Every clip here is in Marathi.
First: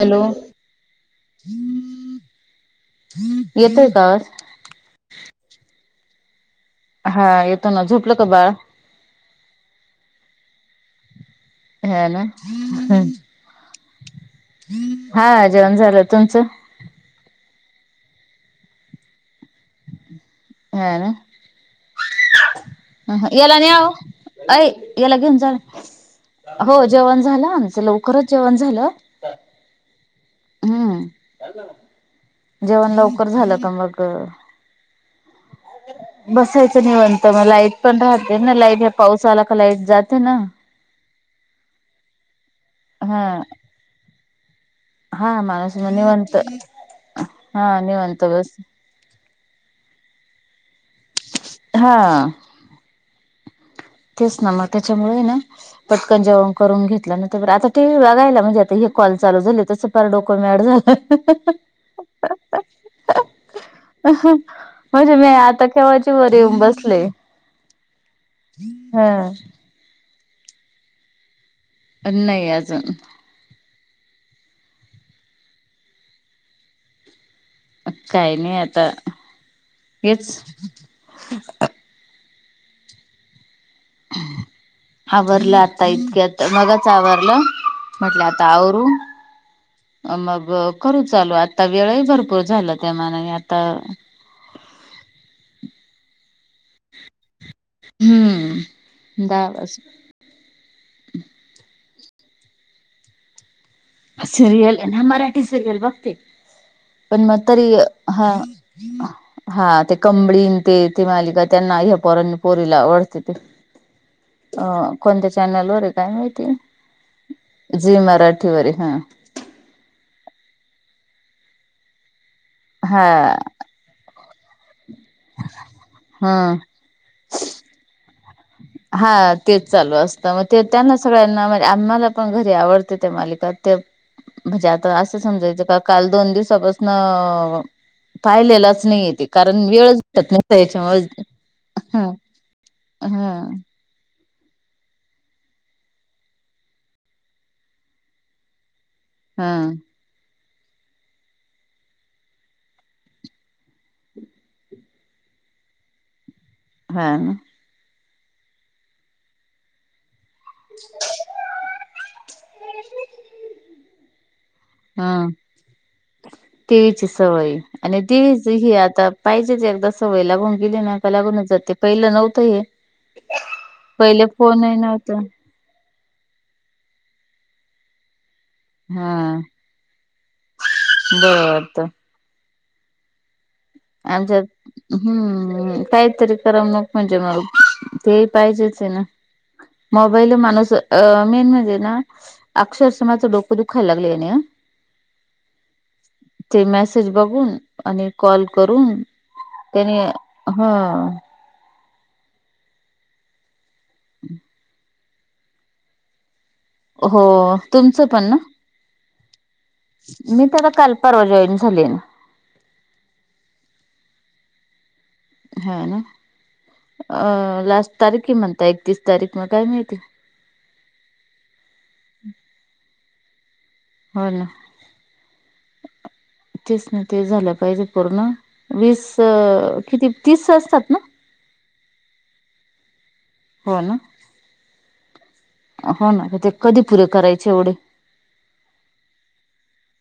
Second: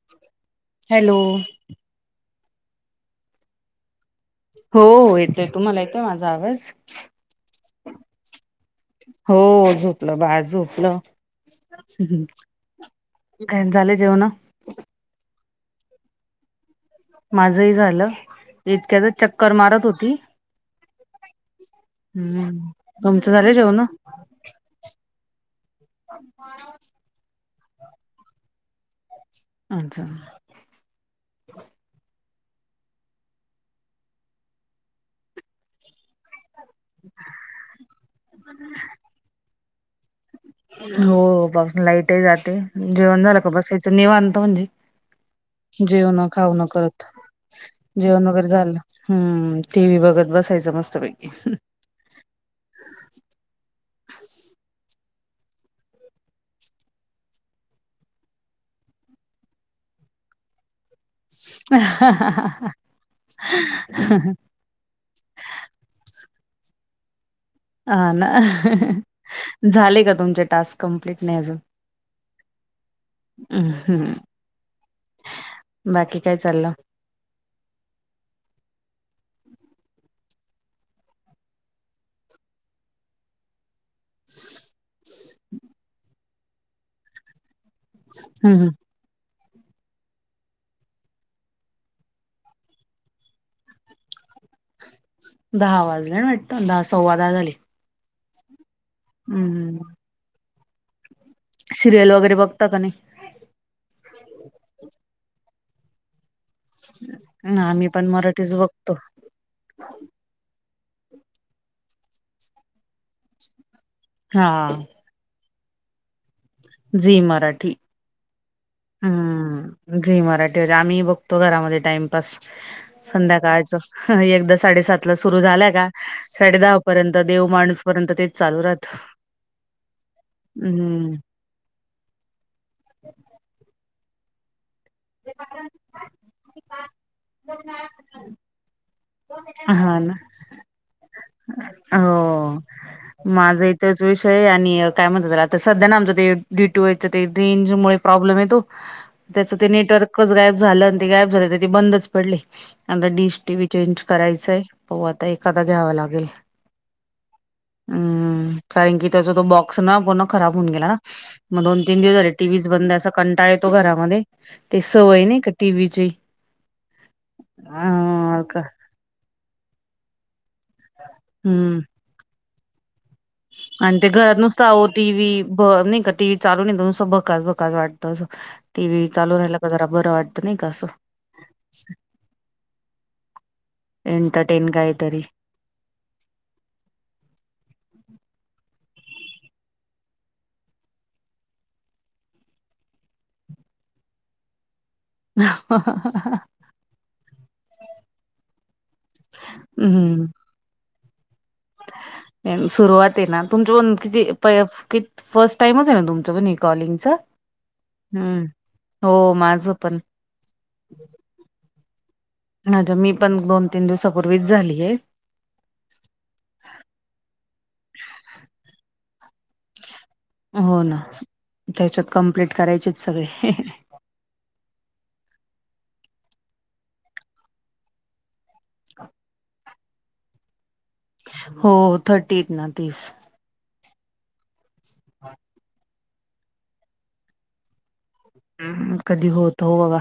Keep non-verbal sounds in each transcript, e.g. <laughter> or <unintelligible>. हॅलो हॅलो येतोय का आवाज. हो येतोय तुम्हाला येतोय माझा आवाज. हा येतो ना झोपलं का बाळ? हो झोपलं बाळ झोपलं. हा ना काय झाले जेवणं हा जेवण झालं तुमचं माझंही झालं इतक्याच चक् कर मारत होती हा ना हम् तुमचं झालं याला न्या जेवणं. ओ अय याला घेऊन जावा हो जेवण आमच लवकरच जेवण झालं. अछ हम्म. जेवण लवकर झालं का मग बसायच. नि म्हणत मग लाईट पण राहते ना लाईट ह पावसा आला का लाईट जाते ना. हो पासून लाईटही जाते हा जेवण झालं का बस याच निवांत म्हटले. हा माणूस मग जेवणं निवांत खाऊन करत हा निवांत जेवण वगैरे बस झालं. हम्म टी व्ही बघत बसायचं मस्तपैकी. हा. तेच ना मग त्याच्यामुळे ना. पटकन जेवण करून घेतलं ना तर बर आता टीव्ही बघायला म्हणजे आता हे कॉल चालू झाले तसं फार डोक मॅड झालं. <unintelligible> म्हणजे मी आता केव्हाची वर येऊन बसले. ह ना ह झाले का तुमचे टाॅस्क कंप्लीट नाही अजून? अ नाही अजून. हम् हम्म बाकी काय चाललं? काय नाही आता हेच. आवरलं आता इतक्यात मगशी आवरलं म्हटलं आता आवरू अ मग करू चालू आता वेळही भरपूर झाला त्यामानाने आता दहा वाजले ना वाटत दहा सव्वा दहा झाले. हम्म दहा वाजून हम्म. सिरियल वगैरे बघता का नाही? सिरियल हे ना मराठी सिरियल बघते. पण मग तरी आम्ही पण हा मराठीच बघतो हा ते कंबळी आणि ते ते मालिका त्यांना हे पोरा नी पोरीला आवडते ते. हा अ कोणत्या चॅनलवर आहे काय माहिती. झी मराठी. झी मराठी वरील. हम्म झी मराठीवर आम्हीही बघतो घरामध्ये टाइमपास हा संध्याकाळचं. एकदा साडेसात ला सुरु झाला का हम्म साडे दहा पर्यंत देव माणूसपर्यंत हा तेच चालू असतं मग ते त्यांना हम्म. सगळ्यांना म्हणजे आम्हाला घरी आवडते ते मालिका ते भज्या ता असं समजायचं का काल दोन दिवसापासूनं पाहिलेलाच नाही ते. कारण वेळचं भेटतं नाही ना त्यांच्या मुळे हो माझं ही तेच विषय आहं आणि काय म्हणत्याला आता सध्या ना आमचं ते डेट टू एच ते रेंज मुळे प्रॉब्लेम येतो. हा त्याचं ते नेटवर्कच गायब झालं आणि ते गायब झाली ती बंदच पडले. आता डिश टी व्ही चेंज करायचंय आहं पाऊ आता एखादा घ्यावा लागेल. हा हम्म कारण कि त्याचा तो बॉक्स ना पर्ण खराब होऊन गेला. मग दोन तीन दिवस झाले टीव्हीचं बंद आहे असा कंटाळा येतो घरामध्ये‍ ह् अ टीव्हीची सवय आहं आणि अ तेच का हे आता पाहिजे ते एकदा सवय लागून गेली ना का लागूनच जाते हम्म. पहिलं नव्हतं हे. आणि ते पहिले घरात नुसता फोनही अहो टी नव्हता व्ही ब नाही का टीव्ही चालू नाही तसं बकास बकास वाटतं असं. टी व्ही हा चालू राहिला का जरा बरं वाटतं नाही का असं. बरत आच्यात एंटरटेन काहीतरी. हम्म. हम् काहीतरी कराव मग म्हणजे म तेही पाहिजेच आहे ना. मोबाईल ने माणूस मेन म्हणजे ना अक्षरशा माझं डोकं दुखायला लागलंय यानं. <unintelligible> ते मेसेज बघून आणि कॉल करून त्याने हम्म. ह्अ, सुरुवात आहे ना तुमच पण किती प की फर्स्ट टाइमच आहे ना तुमचं पण? कॉलिंगच हो तुमचं पण ना हो माझं पण. मी तर आता काल परर्वा जॉईन झाली आहे. माझं मी पण दोन तीन दिवसापूर्वीच झाली हे. हा ना, अ लास्ट तारीखे म्हणता, एकतीस तारीख मग काय माहिती. हो ना, त्याच्यात कंम्प्लीट करायचेत सगळे. हो ना, तेच ना ते झालं पाहिजे पूर्ण. वीस, किती तीस असतात? ना हो थर्टी आहेत ना तीस. हो ना. <inaudible> हो ना, मग ते कधी पुरे करायचे एवढे. कधी होतो बाबा,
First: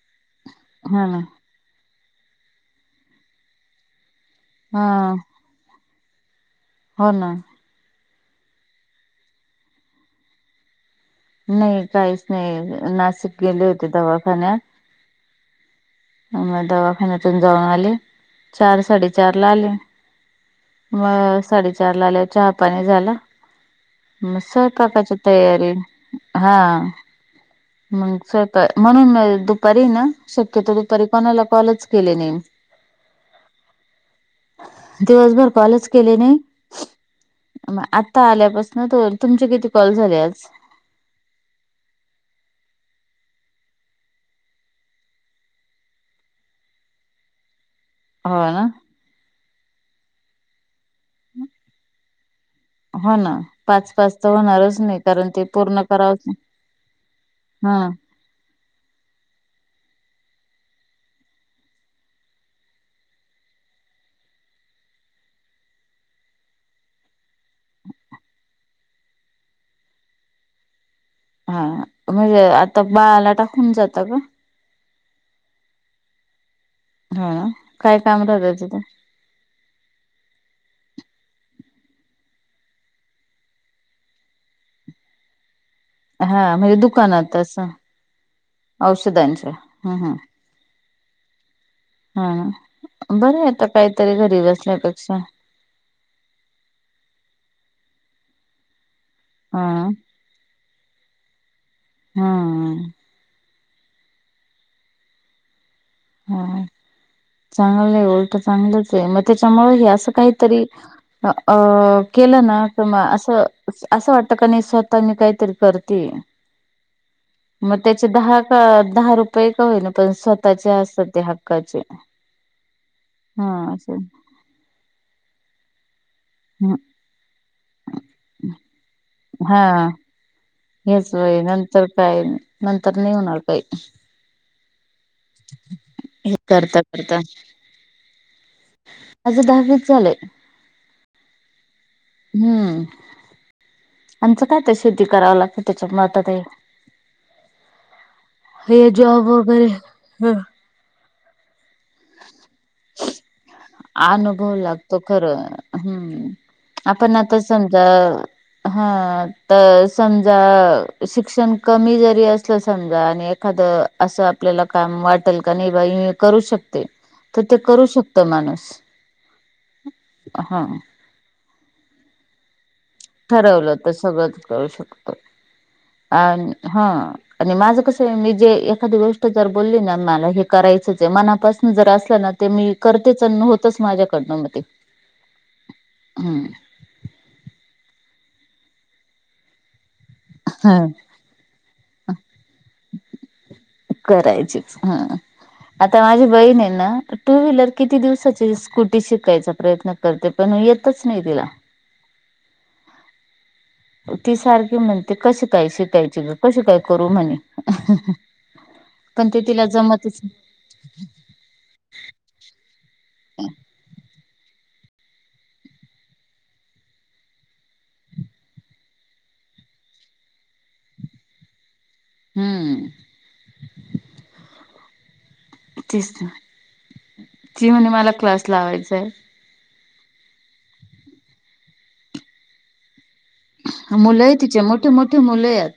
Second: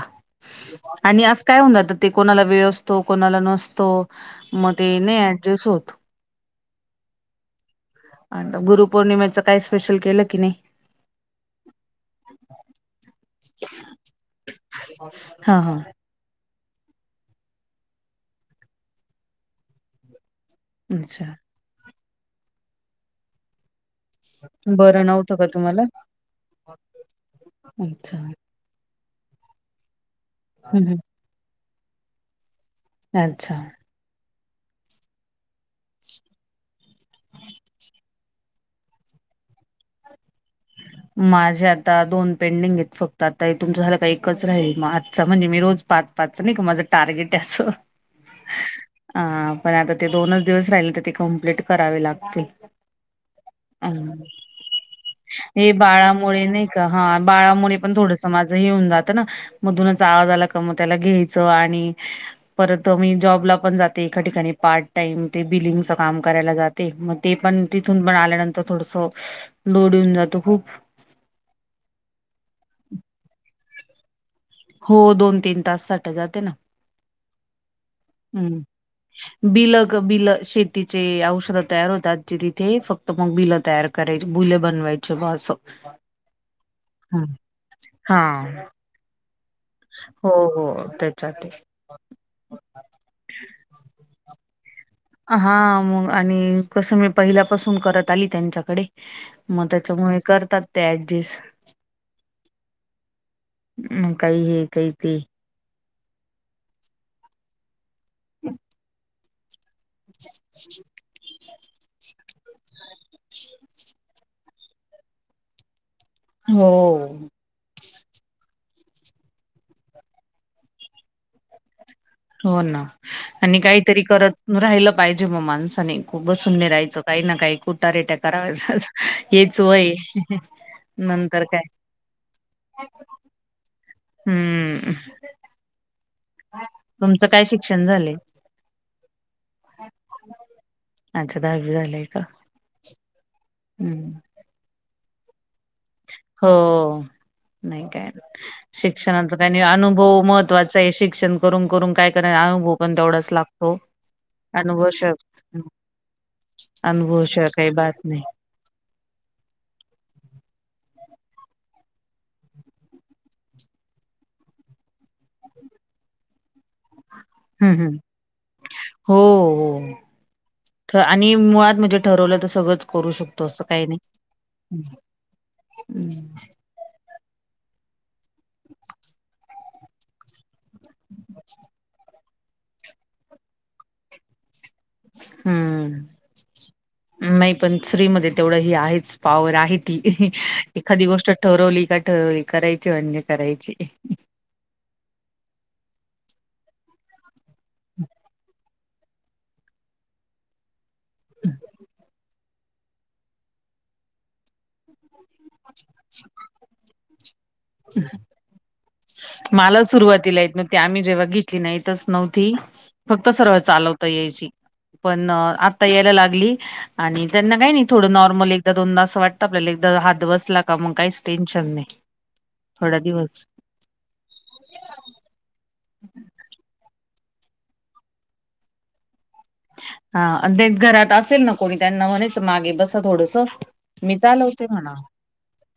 हो ना आणि आस काही हुन जातात ते, कोणाला वेळ असतो कोणाला नसतो, मग हा ते नाही ऍडजस्ट होत. हो ना. आता गुरुपौर्णिमेचं काही स्पेशल केलं की नाही.? नाही काहीच नाही, नाशिक गेले होते दवाखान्यात. हा हा. म दवाखान्यातून जाऊन आले, चार साडेचार ला आले. अच्छा मग साडेचार ला आल्यावर चहा पाणी झालं. मग बरं स्वयपाकाची नव्हतं का तयारी, तुम्हाला हा अच्छा मग हम्म, म्हणून दुपारी हे ना, शक्यतो हम्म. दुपारी कोणाला कॉलच केले नाही मी. अच्छा. दिवसभर कॉलच केले नाही. मग आता आल्यापासनं तुमचे किती कॉल झाले आज? माझे आता दोन पेंडिंग आहेत, फक्त आता तुमचं झालं का एकच राहील, म आजचा म्हणजे मी रोज पाच पाच नाही का माझं टार्गेटय असं. हो ना. हा, पण आता ते दोनच दिवस राहिले तर ते कंम्प्लीट करावे लागतील. हो ना, अ, पाच पाच तर होणारच नाही कारण ते हे पूर्ण करावंच बाळामुळे नाही का, हा बाळामुळे हा पण थोडंस माझं हे हुन जातं ना, मधूनच आवाज आला क म त्याला घ्यायचं आणि परत मी जॉबला पण जाते एका ठिकाणी पार्ट टाइम, ते बिलिंगच काम करायला जात ते, मग ते पण तिथून पण आल्यानंतर थोडसं लोड येऊन जातो खूप. हा, म्हणजे आता बाळाला टाकून जाता का? हो, दोन तीन तास साठी जाते ना. हा, काय काम राहतं तिथं? बिलं ग बिलं, शेतीचे औषधं तयार होतात जे तिथे फक्त तर मग बिलं तयार करायची, बुले बनवायचे ब असं. हा म्हणजे हा दुकानात असं, हा औषधांच्या. ह ह हो हो त्याच्यातय. हा, बरय आता काहीतरी घरी बसल्यापेक्षा हा, मग आणि कसं मी पहिल्यापासून करत आली त्यांच्याकडे. मग हा त्याच्यामुळे करतात ते ऍडजेस्ट. हा. मग काही हे काही ते. हा चांगलंय उलटं चांगलंच आहे, मग त्याच्यामुळे हे असं काहीतरी अ केलं ना, क मग असं असं वाटतं का नाही स्वतः मी काहीतरी करतेय.. हो. मग त्याचे दहा दहा रुपये का होई ना पण स्वतःचे असतात ते हक्काचे. हो ना हा आणि असं काहीतरी करत राहिलं पाहिजे मग माणसाने बसुन नाही राहायचं. काही ना काही कुठ रेट्या करावच हेच हा वय. हेच वय नंतर काय नंतर नाही होणार काही, हम्म <inaudible> करता करता. तुमचं काय शिक्षण झालंय आज दहावीज झालंय. अच्छा दहावी झालंय का? हम् त्यांच काय ते शेती करावं लागत. हो नाही काय, हे जॉब शिक्षणाचा काही नाही अनुभव वगैरे महत्वाचा. शिक्षण करून करून कायतरा अनुभव पण तेवढंच लागतोच. अनुभव लागतो खरं, हं, हम्म आपण आता अनुभवशिवाय काही समजा. बात नाही. हा तर समजा शिक्षण कमी जरी असलं समजा आणि एखादं- असं आपल्याला काम वाटेल का नाही बा करू शकते तर ते हम्म करू हम्म. शक- हो हा हो आणि मुळात म्हणजे ठरवलं तर सगळंच करू शकतो असं ठरवलं काही तर नाही. सगळंच करु शकतो. आणि हा आणि माझं कसं मी जे एखादी गोष्ट जर बोलली ना मला हे करायचंचे आहे. मनापासन असलं ना ते मी करतेच होतच माझ्याकडनं मग ते. हम्म, हम्म नाही पण स्त्री म तेवढं ह आहेच पॉवर आहे. हा एखादी गोष्ट ठरवली का ठरवली करायची म्हणजे करायची. हम्म आता माझी बहीण ना टू व्हीलर किती दिवसाची स्कूटी शिकायचा प्रयत्न करते पण येतच नाही तिला. ती सारखी म्हणती. ते कसे काय शिकायचेग, कशी काय करू म्हणे. पण ते तिला मला जमतच सुरुवातीला इथुनं ते आम्ही जेव्हा घेतली नाही तस नव्हती फक्त सरळ चालवता यायची. पण आता यायला लागली. आणि त्यांना काही नाही थोडं नॉर्मल एकदा दोनदा अस वाटतं आपल्याला एकदा हात बसला का मग काहीच टेन्शन नाही. हम्म थोड्या दिवस. तेच तर, ती म्हणे मला क्लास लावायचाय. हा आणि ते घरात असेल ना कोणी त्यांना म्हणायचं मागे बसा थोडंसं. मुलं आहे तिचे मोठे मोठे मुलं आहेत.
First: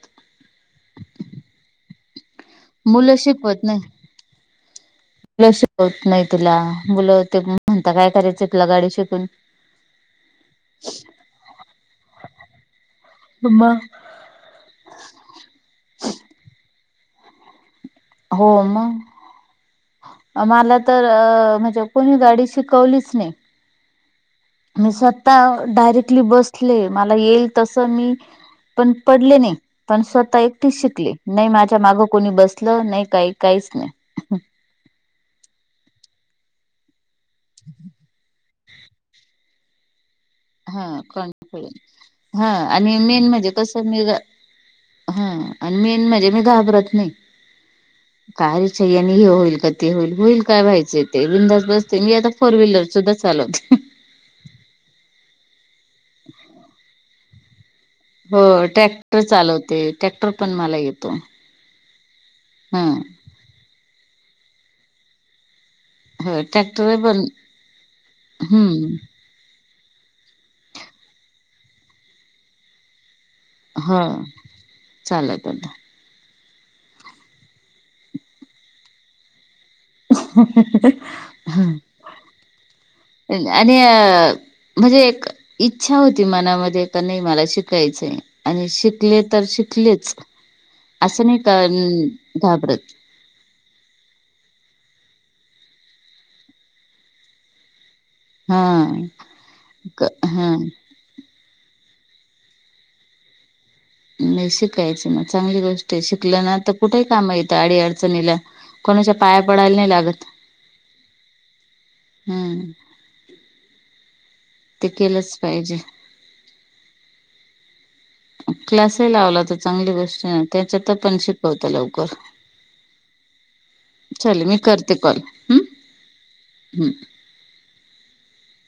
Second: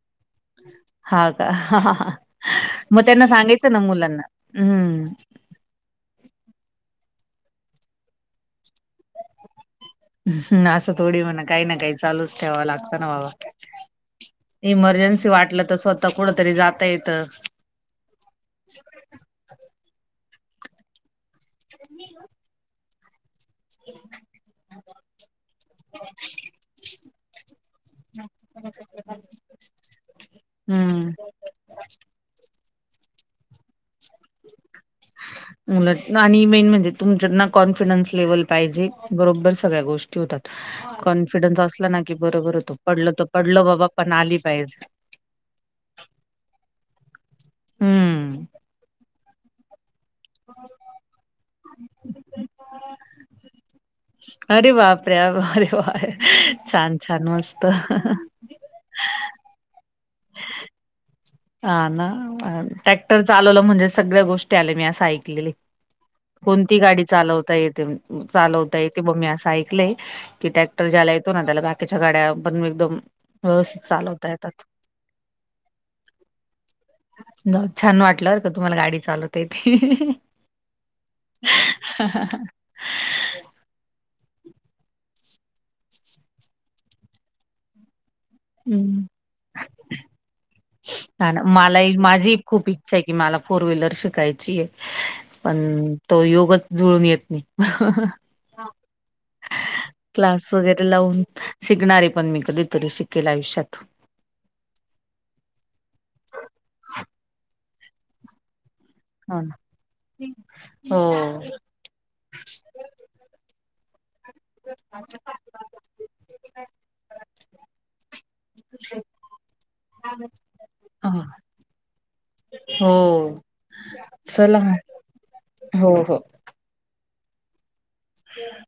हा का मग मुलं त्यांना शिकवत सांगायचं ना नाही मुलांना. हम्म होत नाही तुला, मुलं ते म्हणता काय करायचं तुला गाडी शिकून. ह असं थोडी म्हणा काही ना काही चालूच ठेवा लागतं ना बाबा, मग इमर्जन्सी वाटलं तर स्वतः कुठतरी जाता येत. हो मग मला तर अ म्हणजे कोणी गाडी शिकवलीच नाही. ह <inaudible> मी स्वतः डायरेक्टली बसले मला येईल तस मी, पण पडले नाही पण स्वतः एकटी हम्म शिकले. नाही माझ्या मागं कोणी बसलं नाही काही काहीच नाही. उलट मेन म्हणजे तुमच्यातना कॉन्फिडन्स लेव्हल पाहिजे बरोबर सगळ्या गोष्टी होतात. कॉन्फिडन्स असला ना की हा बरोबर होत आणि पडलं तर मेन म्हणजे पडल बाबा कसं मी पण आली पाहिजे. हा आणि मेन म्हणजे मी घाबरत नाही. हम्म काय सगळ्यांनी आणि हे होईल का ते होईल. होईल काय व्हायचं ते बिंधास बसते मी आता फोर व्हीलर सुद्धा चालवते. अरे बाप रे अरे वा छान छान मस्त. हो ट्रॅक्टर चालवते, ट्रॅक्टर पण मला येतो. हा ना? हा ट्रॅक्टर चालवलं म्हणजे सगळ्या गोष्टी आल्या मी असं ऐकलेल आहे. हो कोणतीही ट्रॅक्टर गाडी पण चालवता येते, चालवता हम्म येते बघ मी अस ऐक लंय, की टॅक्टर ज्याला येतो ना त्याला बाकीच्या गाड्या पण एकदम व्यवस्थित चालवता येतात. चालवते मग. <unintelligible> छान वाटलं बरं का तुम्हाला गाडी चालव तेच की. आणि म्हणजे एक इच्छा होती मनामध्ये, का नाही मला शिकायचं आहे. आणि हं, शिकले तर शिकलेच असं छान. नाही का मलाही माझी खूप घाबरत. इच्छा आहे, की मला फोर व्हीलर शिकायची आहे. पण तो योगच जुळून येत नाही. हा क्लास हा वगैरे लावून शिकणार आहे पण मी कधीतरी शिकेल आयुष्यात. नाही शिकायचं, ‌मग चांगली गोष्ट आहे शिकलं ना तर कुठेही काम येतं आडी अडचणीला. कोणाच्या पाया हो ना. पडायला नाही लागत. हो. हम्म, ते केलच पाहिजे. <inaudible> क्लासही लावला तर चांगली गोष्ट आहे त्याच्यात पण हां. शिकवत लवकर. हो. चल मी चला मग. करते कॉल, हम्म हो, हो. हम्म. <inaudible>